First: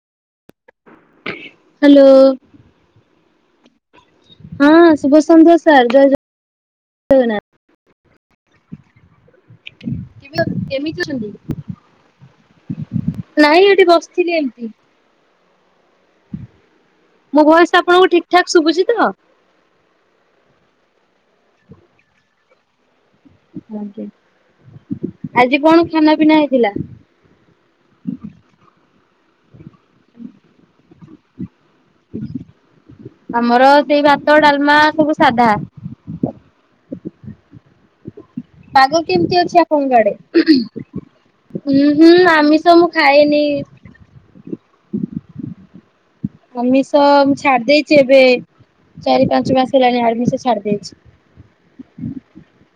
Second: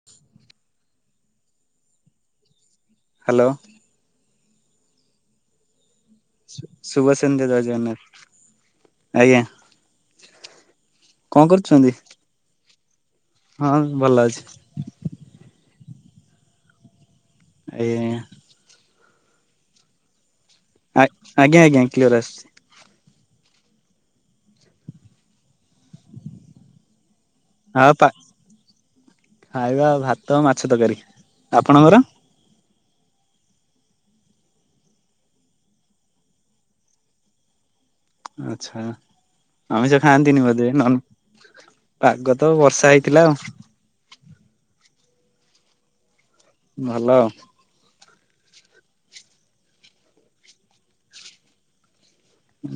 [inaudible] Hello. Hello. ହଁ ଶୁଭ ସନ୍ଧ୍ୟା ସାର୍ ଜୟ ଜ ଶୁ-ଶୁଭ ସନ୍ଧ୍ୟା ଜୟ ଜଗନା ଆଜ୍ଞା। ସାର୍ କେମିତି ଅଛନ୍ତି? କଣ କରୁଛନ୍ତି? ନାଇଁ ହଁ ଏଠି ଭଲ ବସିଥିଲି ଅଛି ଏମତି। ମୋ ଭଏସ୍ ଆପଣଙ୍କୁ ଠିକ୍ ଠାକ୍ ଶୁଭୁଛି ତ? ଆ, ଆଜ୍ଞା ଆଜ୍ଞା କ୍ଲିୟର୍ ଆସୁଛି। [unintelligible] ଆଜି କଣ ଖାନା ପିନା ହେଇଥିଲା? ହଁ ପା-ଖାଇବା ଭାତ ମାଛ ତରକାରୀ। ଆପଣଙ୍କର? ଆମର ସେଇ ଭାତ ଡାଲମା ସବୁ ସାଧା। ଆଚ୍ଛା ପାଗ କେମିତି ଅଛି ଆମିଷ ଆପଣ ଆଡେ? ଖାଆନ୍ତିନି ବୋଧେ ଉଁ, ହୁଁ, ପାଗ ତ ଆମିଷ ବର୍ଷା ମୁଁ ହେଇଥିଲା ଆଉ ଖାଏନି। ଆମିଷ ଭଲ ଆଉ ମୁଁ ଛାଡି ଦେଇଚି ଏବେ। ଚାରି ପାଞ୍ଚ ମାସ ହେଲାଣି ଆମିଷ ଛାଡି ଦେଇଛି।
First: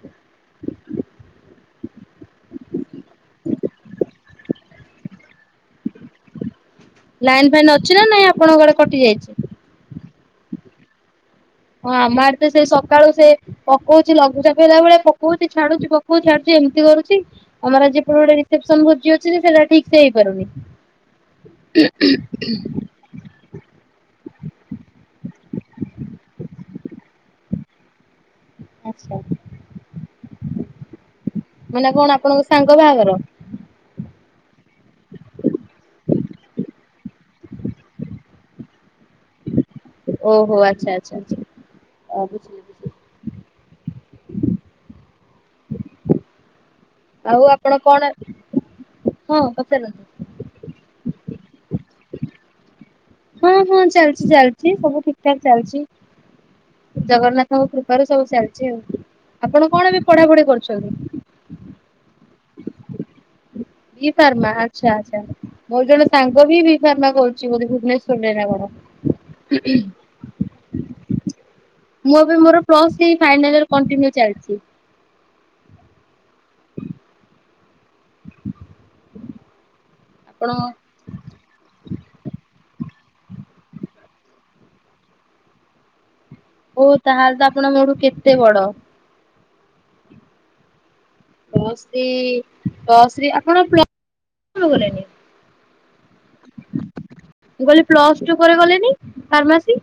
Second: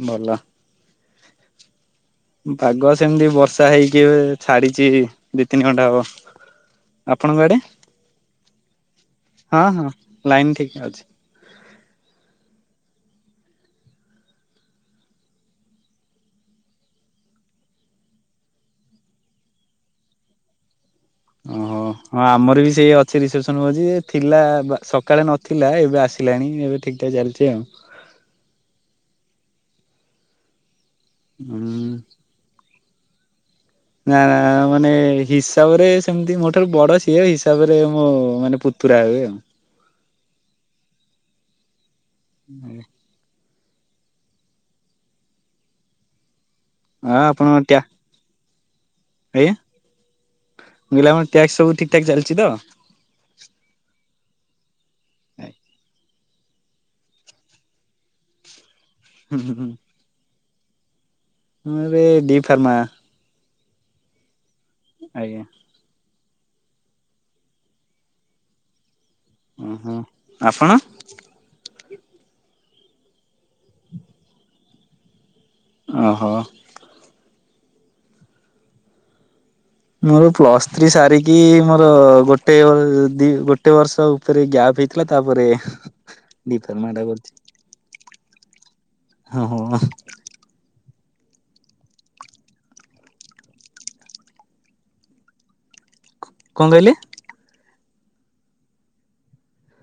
ଭଲ। ପାଗ ସେମିତି ବର୍ଷା ହେଇକି ଛାଡିଛି ଦି ତିନି ଘଣ୍ଟା ହବ। ଆପଣଙ୍କ ଲାଇନ୍ ଆଡେ? ଫାଇନ୍ ଅଛି ନା ନାଇଁ ଆପଣଙ୍କ ଆଡେ କଟି ଯାଇଛି? ହଁ, ହଁ ଲାଇନ୍ ଠିକ ନା ଅଛି। ହଁ ଆମ ଆଡେ ତ ସେ ସକାଳୁ ସେ ପକଉଚି ଲଘୁଚାପ ହେଲା ଭଳିଆ ପକଉଚି ଛାଡୁଚି ପକଉ ଛାଡୁଚି ଏମିତି କରୁଛି। ଆମର ଆଜି ଏପଟେ ଗୋଟେ ରିସେପସନ୍ ଭୋଜି ଅଛି ଯେ ସେଟା ଠିକ ସେ ହେଇପାରୁନି। ଓହୋ, ହଁ ଆମର ବି ସେଇ ଅ ଛି ରିସେପସନ୍ ଭୋଜି ଯେ ଥିଲା ବା-ସକାଳେ ନଥିଲା ଏବେ ଆସିଲାଣି ଏବେ ଠିକ୍ ଠାକ୍ ଚାଲିଛି ଆଉ। ହୁଁ ମାନେ କଣ ଆପଣଙ୍କ ସାଙ୍ଗ ବାହାଘର? ନା ନା ମାନେ ହିସାବ ରେ ସେମତି ମୋ ଠାରୁ ବଡ ସିଏ। ହିସାବ ରେ ମୋ ମାନେ ପୁ ତୁରା ହୁଏ ଆଉ। ଓହୋ! ଆଚ୍ଛା, ଆଚ୍ଛା, ଆଚ୍ଛା [inaudible] ହଁ ଏ ହଁ ଆଉ ଆପଣଙ୍କ ଟ୍ୟା ଆପଣ କଣ ହଁ ପଚାରନ୍ତୁ। ନିଲାମ ଟ୍ୟାକ୍ସ ସବୁ ଠିକ୍ ଠାକ୍ ଚାଲିଛି ତ? ହଁ, ହଁ ଚାଲିଛି ଚାଲିଛି ସବୁ ଠିକ୍ ଠାକ୍ ଚାଲିଛି। ଜଗନ୍ନାଥଙ୍କ କୃପାରୁ ସବୁ ଚାଲିଛି ଆଉ ହୁଁ ଆପଣ ହୁଁ କଣ ଏବେ ପଢାପଢି କରୁଛନ୍ତି? ମୁଁ ଏବେ D pharma. B pharma ଆଛା ଆଛା। ଆଜ୍ଞା ମୋର ଜଣ ସାଙ୍ଗ ବି ବି ଫାର୍ମା କରୁଛି ବୋଧେ ଭୁବନେଶ୍ଵର ରେ ନା କଣ। ଓହୋ ଆପଣ? ମୁଁ ଏବେ ମୋର plus three final year continue ଚାଲିଛି। ଓହୋ। ମୁଁ ଏବେ ଆପଣ ପ୍ଲସ୍ ଥ୍ରୀ ସାରିକି କି ମୋର ଗୋଟେ ବ ଦି ଗୋଟେ ବର୍ଷ ଉପରେ ଗ୍ୟାପ୍ ହେଇଥିଲା ତାପରେ ଡି ଓ ଫାର୍ମା ଟା ତା କରିଛି ହେଲେ ତ ଆପଣଙ୍କ ମୋଠୁ କେତେ ବଡ। ହଁ ହୋ। ପ୍ଲସ ଥ୍ରି ପ୍ଲସ ଥ୍ରି ଆପଣ୍ ପ୍ଲୁ କଲେଣି? କଣ କହିଲେ? ମୁଁ କହିଲି ପ୍ଲସ ଟୁ ପରେ କଲେନି ଫାର୍ମାସି।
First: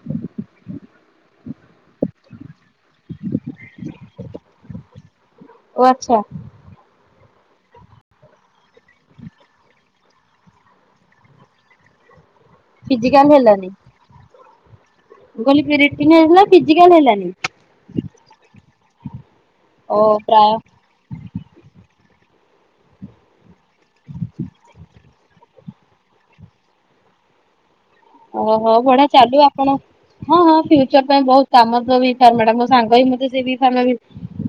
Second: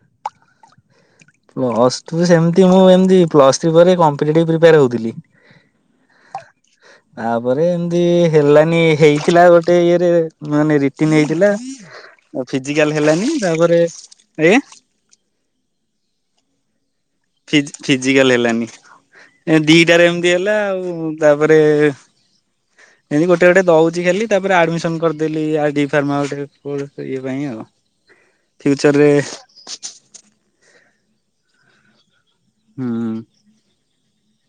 ପ୍ଲସ ଟୁ ସେମିତି ମୁଁ ଏମତି ପ୍ଲସ ଥ୍ରି ପରେ କମ୍ପିଟେଟିଭ ପ୍ରିପୟାର ହଉଥିଲି। ଓ ଆଚ୍ଛା। ହ। ତାପରେ ଏମତି ହେଲାନି ହେଇଥିଲା ଗୋଟେ ଇଏରେ ମାନେ ରିଟିନ ହେଇଥିଲା। ଫିଜିକାଲ ହେଲାନି ତାପରେ ଆଜ୍ଞା। ମୁ କହଲି ରିଟିର୍ନ ହେଲା ଫିଜିକାଲ ହେଲାନି। ଫି-ଫି-ଫିଜିକାଲ ହେଲାନି ଏ ଓ ଦିଟାରେ ଏମିତି ହେଲା ପ୍ରାୟ ଆଉ। ତାପରେ ଏମିତି ଗୋଟେ ଗୋଟେ ଦଉଛି ଖାଲି ତାପରେ ଆଡମିସନ କରିଦେଲି ଆଡି ଡି ଫାର୍ମା ଗୋଟେ ଇଏ ପାଇଁ ଆଉ। ଓ ହୋ ବଢିଆ ଫ୍ୟୁଚରରେ ଚାଲୁ ଆପଣ ହଁ ହଁ ଫ୍ୟୁଚର ପାଇଁ ବହୁତ କାମ ଦବ ବି ଫାର୍ମା ଟା ମୋ ସାଙ୍ଗ ହିଁ ହୁଁ ମତେ ସେ ବି ଫାର୍ମା ବି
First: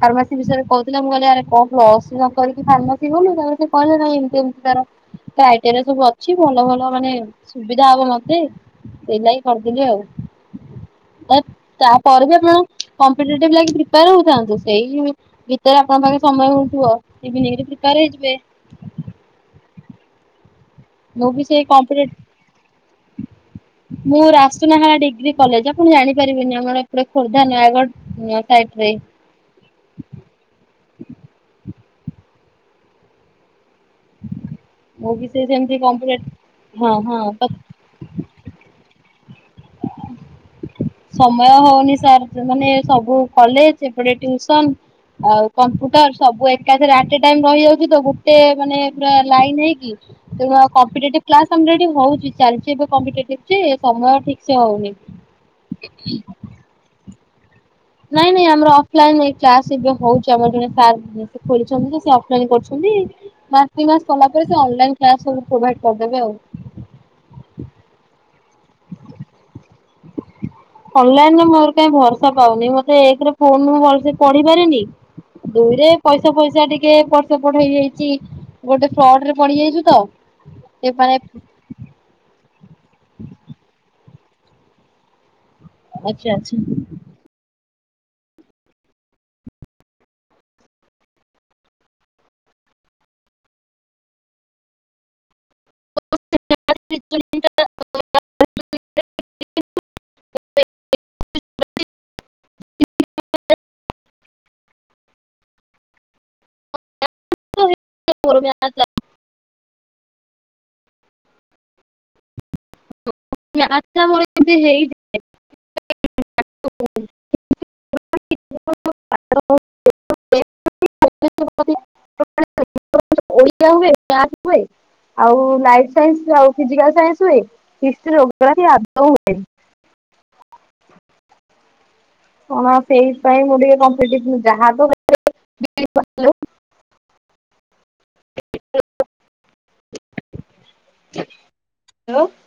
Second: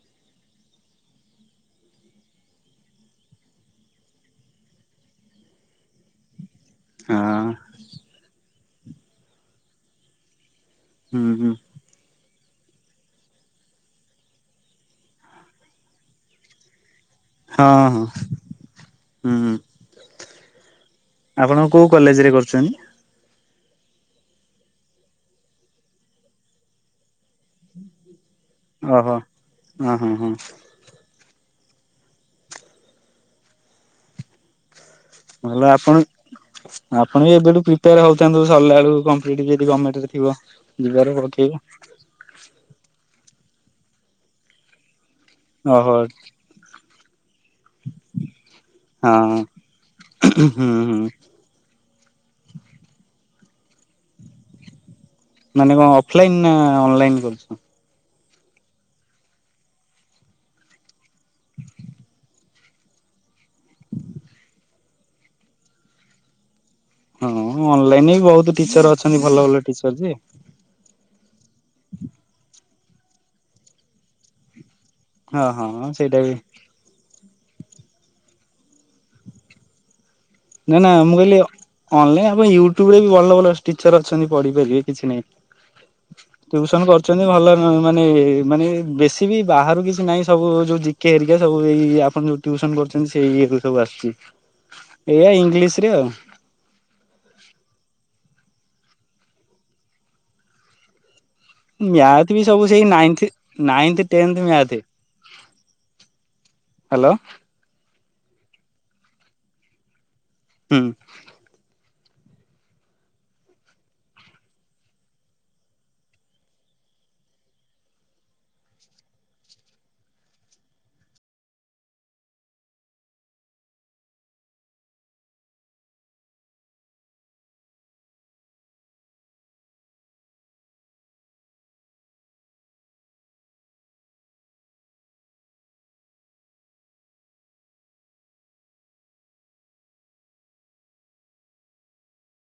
ଫାର୍ମାସି ବିଷୟରେ କହୁଥିଲ ମୁଁ କହିଲି ଆରେ ପ୍ଲସ ଥ୍ରି ନ କରିକି ଫାର୍ମାସିୀ କଲୁ ସେ କହିଲେ ନାଇଁ ଏମତି ଏମିତି ତାର କ୍ରାଇଟେରିିଆ ସବ ବତ ଛି ଭଲ ଭଲ ମାନେ ହଁ ସୁବିଧା ହବ ମତେ ସେଇ ଲାଗି କରିଦେଲି ଆଉ। ହୁଁ ଏ ହୁଁ। ତା ପରେ ବି ଆପଣ କମ୍ପିଟେଟିଭ ଲାଗି ପ୍ରିପୟାର ହଉଥାନ୍ତୁ ସେଇ ଭିତରେ ଆପଣଙ୍କ ପାଖେ ସମୟ ହଉଥିବ। ଇଭିନିଂରେ ହଁ ପ୍ରିପେୟାର ହଁ ହେଇଯିବେ ହୁଁ। ମୁଁ ବି ଆପଣ ସେଇ କେଉଁ କମ୍ପିଟେଟିଭ କଲେଜରେ କରୁଛନ୍ତି? ମୁଁ ରାସୁନାହାଲା ଡିଗ୍ରୀ କଲେଜ ଆପଣ ଜାଣିପାରିବେନି ଆମର ଏପଟେ ଖୋର୍ଦ୍ଧା ନୟାଗଡ। ଓହୋ ଓ ହଁ ହଁ। ମୁଁ ବି ସେଇ ଭଲ ସେମିତି ଆପଣ କମ୍ପ୍ୟୁଟର ହଁ ଆପଣ ବି ହଁ ତ ଏବେଠୁ ପ୍ରି ପ୍ରିପେର ହଉୁଥାଆନ୍ତୁ ସରିଲା ବେଳକୁ କମ୍ପିଟେଟିଭ ଯଦି ଗଭମେଣ୍ଟ ଥିବ। ଯିବାର ସମୟ ପକେଇବ ହଉନି ସାର୍ ମାନେ ସବୁ କଲେଜ ଏପଟେ ଟୁସନ ଆଉ ଓହୋ କମ୍ପୁଟର ସବୁ ଏକାରେ ଅଟେ ଟାଇମ ରହିଯାଉଛି ତ ଗୋଟେ ମାନେ ହଁ ପୁର ଲାଇନ ହେଇକି। ହୁଁ ତେଣୁ ଆଉ ହୁଁ। କମ୍ପିଟେଟିଭ କ୍ଲାସ ଆଲରେଡି ହଉଛି ଚାଲିଛି ଏବେ କମ୍ପିଟେଟିଭ ଯେ ସମୟ ଠିକ ସେ ହଉନି। ମାନେ କଣ ଅଫଲାଇନ୍ ନା ଅନଲାଇନ୍ କରୁଛ? ନାଇଁ ନାଇଁ ଆମର ଅଫଲାଇନ ଏଇ କ୍ଲାସ ଏବେ ହଉଛି ଆମର ଜଣେ ସାର୍ ସେ ଖୋଲିଛନ୍ତି ଯେ ସେ ଅଫଲାଇନ କରୁଛନ୍ତି। ମାସ୍ ଦି ମାସ୍ ସରଲା ପରେ ସେ ଅନଲାଇନ୍ କ୍ଲାସ୍ ସବୁ ପ୍ରୋଭାଇଡ କରିଦେବେ ଆଉ। ହଁ ଅନଲାଇନି ବି ବହୁତୁ ଟିଚର ଅଛନ୍ତି ଭଲ ଭଲ ଟିଚର ଯେ। ଅନଲାଇନରେ ମୋର କାଇଁ ଭରସା ପାଉନି ମତେ ଏକରେ ଫୋନରୁ ମୁଁ ଭଲସେ ପଢିପାରେନି। ହଁ ହଁ ଦୁଇରେ ସେଇଟା ବି ପଇସା ଫଇସା ଟିକେ ପ ଏପଟ୍ ସେପଟ୍ ହେଇଯାଇଚି ଗୋଟେ ଫ୍ରଡ୍ ରେ ପଡି ଯାଇଚୁ ତ। ନାଁ ସେ ନାଁ ମାନେ ମୁଁ କହିଲି ଅ-ଅନଲାଇନ ଆପଁ ୟୁଟ୍ୟୁବ ରେ ବି ଭଲ ଭଲ ଟିଚର ଅଛନ୍ତି ପଢିପାରିବେ କିଛି ନାଇଁ। ଆଚ୍ଛା ଆଚ୍ଛା। ଟ୍ୟୁସନ କରୁଚ ଚନ୍ତି ଭଲ ମ-ମାନେ ମାନେ ବେଶୀ ବି ବାହାରୁ କିଛି ନାଇଁ ସବୁ ଯୋଉ ଜିକେ ହେରିକା ସବୁ ଏଇ ଆପଣ ଯୋଉ ଟ୍ୟୁସନ୍ କରୁଚନ୍ତି ସେଇ ଇଏରୁ ସବୁ ଆସୁଚି। ଏଇଆ ଇଂଲିଶ ରେ ଆଉ। [unintelligible] ମ୍ୟାଥ୍ ବି ସବୁ ସେଇ ନାଇନ୍ଥି ନାଇନ୍ଥ ଟେନ୍ଥ ମ୍ୟାଥେ। ହାଲୋ। [unintelligible] ହୁଁ। [inaudible] [unintelligible] [unintelligible] ଓଡ଼ିଆ ହୁଏ [unintelligible] ଆଉ ଲାଇଫ୍ ସାଇନ୍ସ ଆଉ ଫିଜିକାଲ ସାଇନ୍ସ ହୁଏ। ହିଷ୍ଟ୍ର ଯୋଗ୍ରା-ଫି ଆଦୋଁ ହୁଏନି। କଣ୍ ସେଇଥପାଇଁ [inaudible] ଆ ହଲୋ।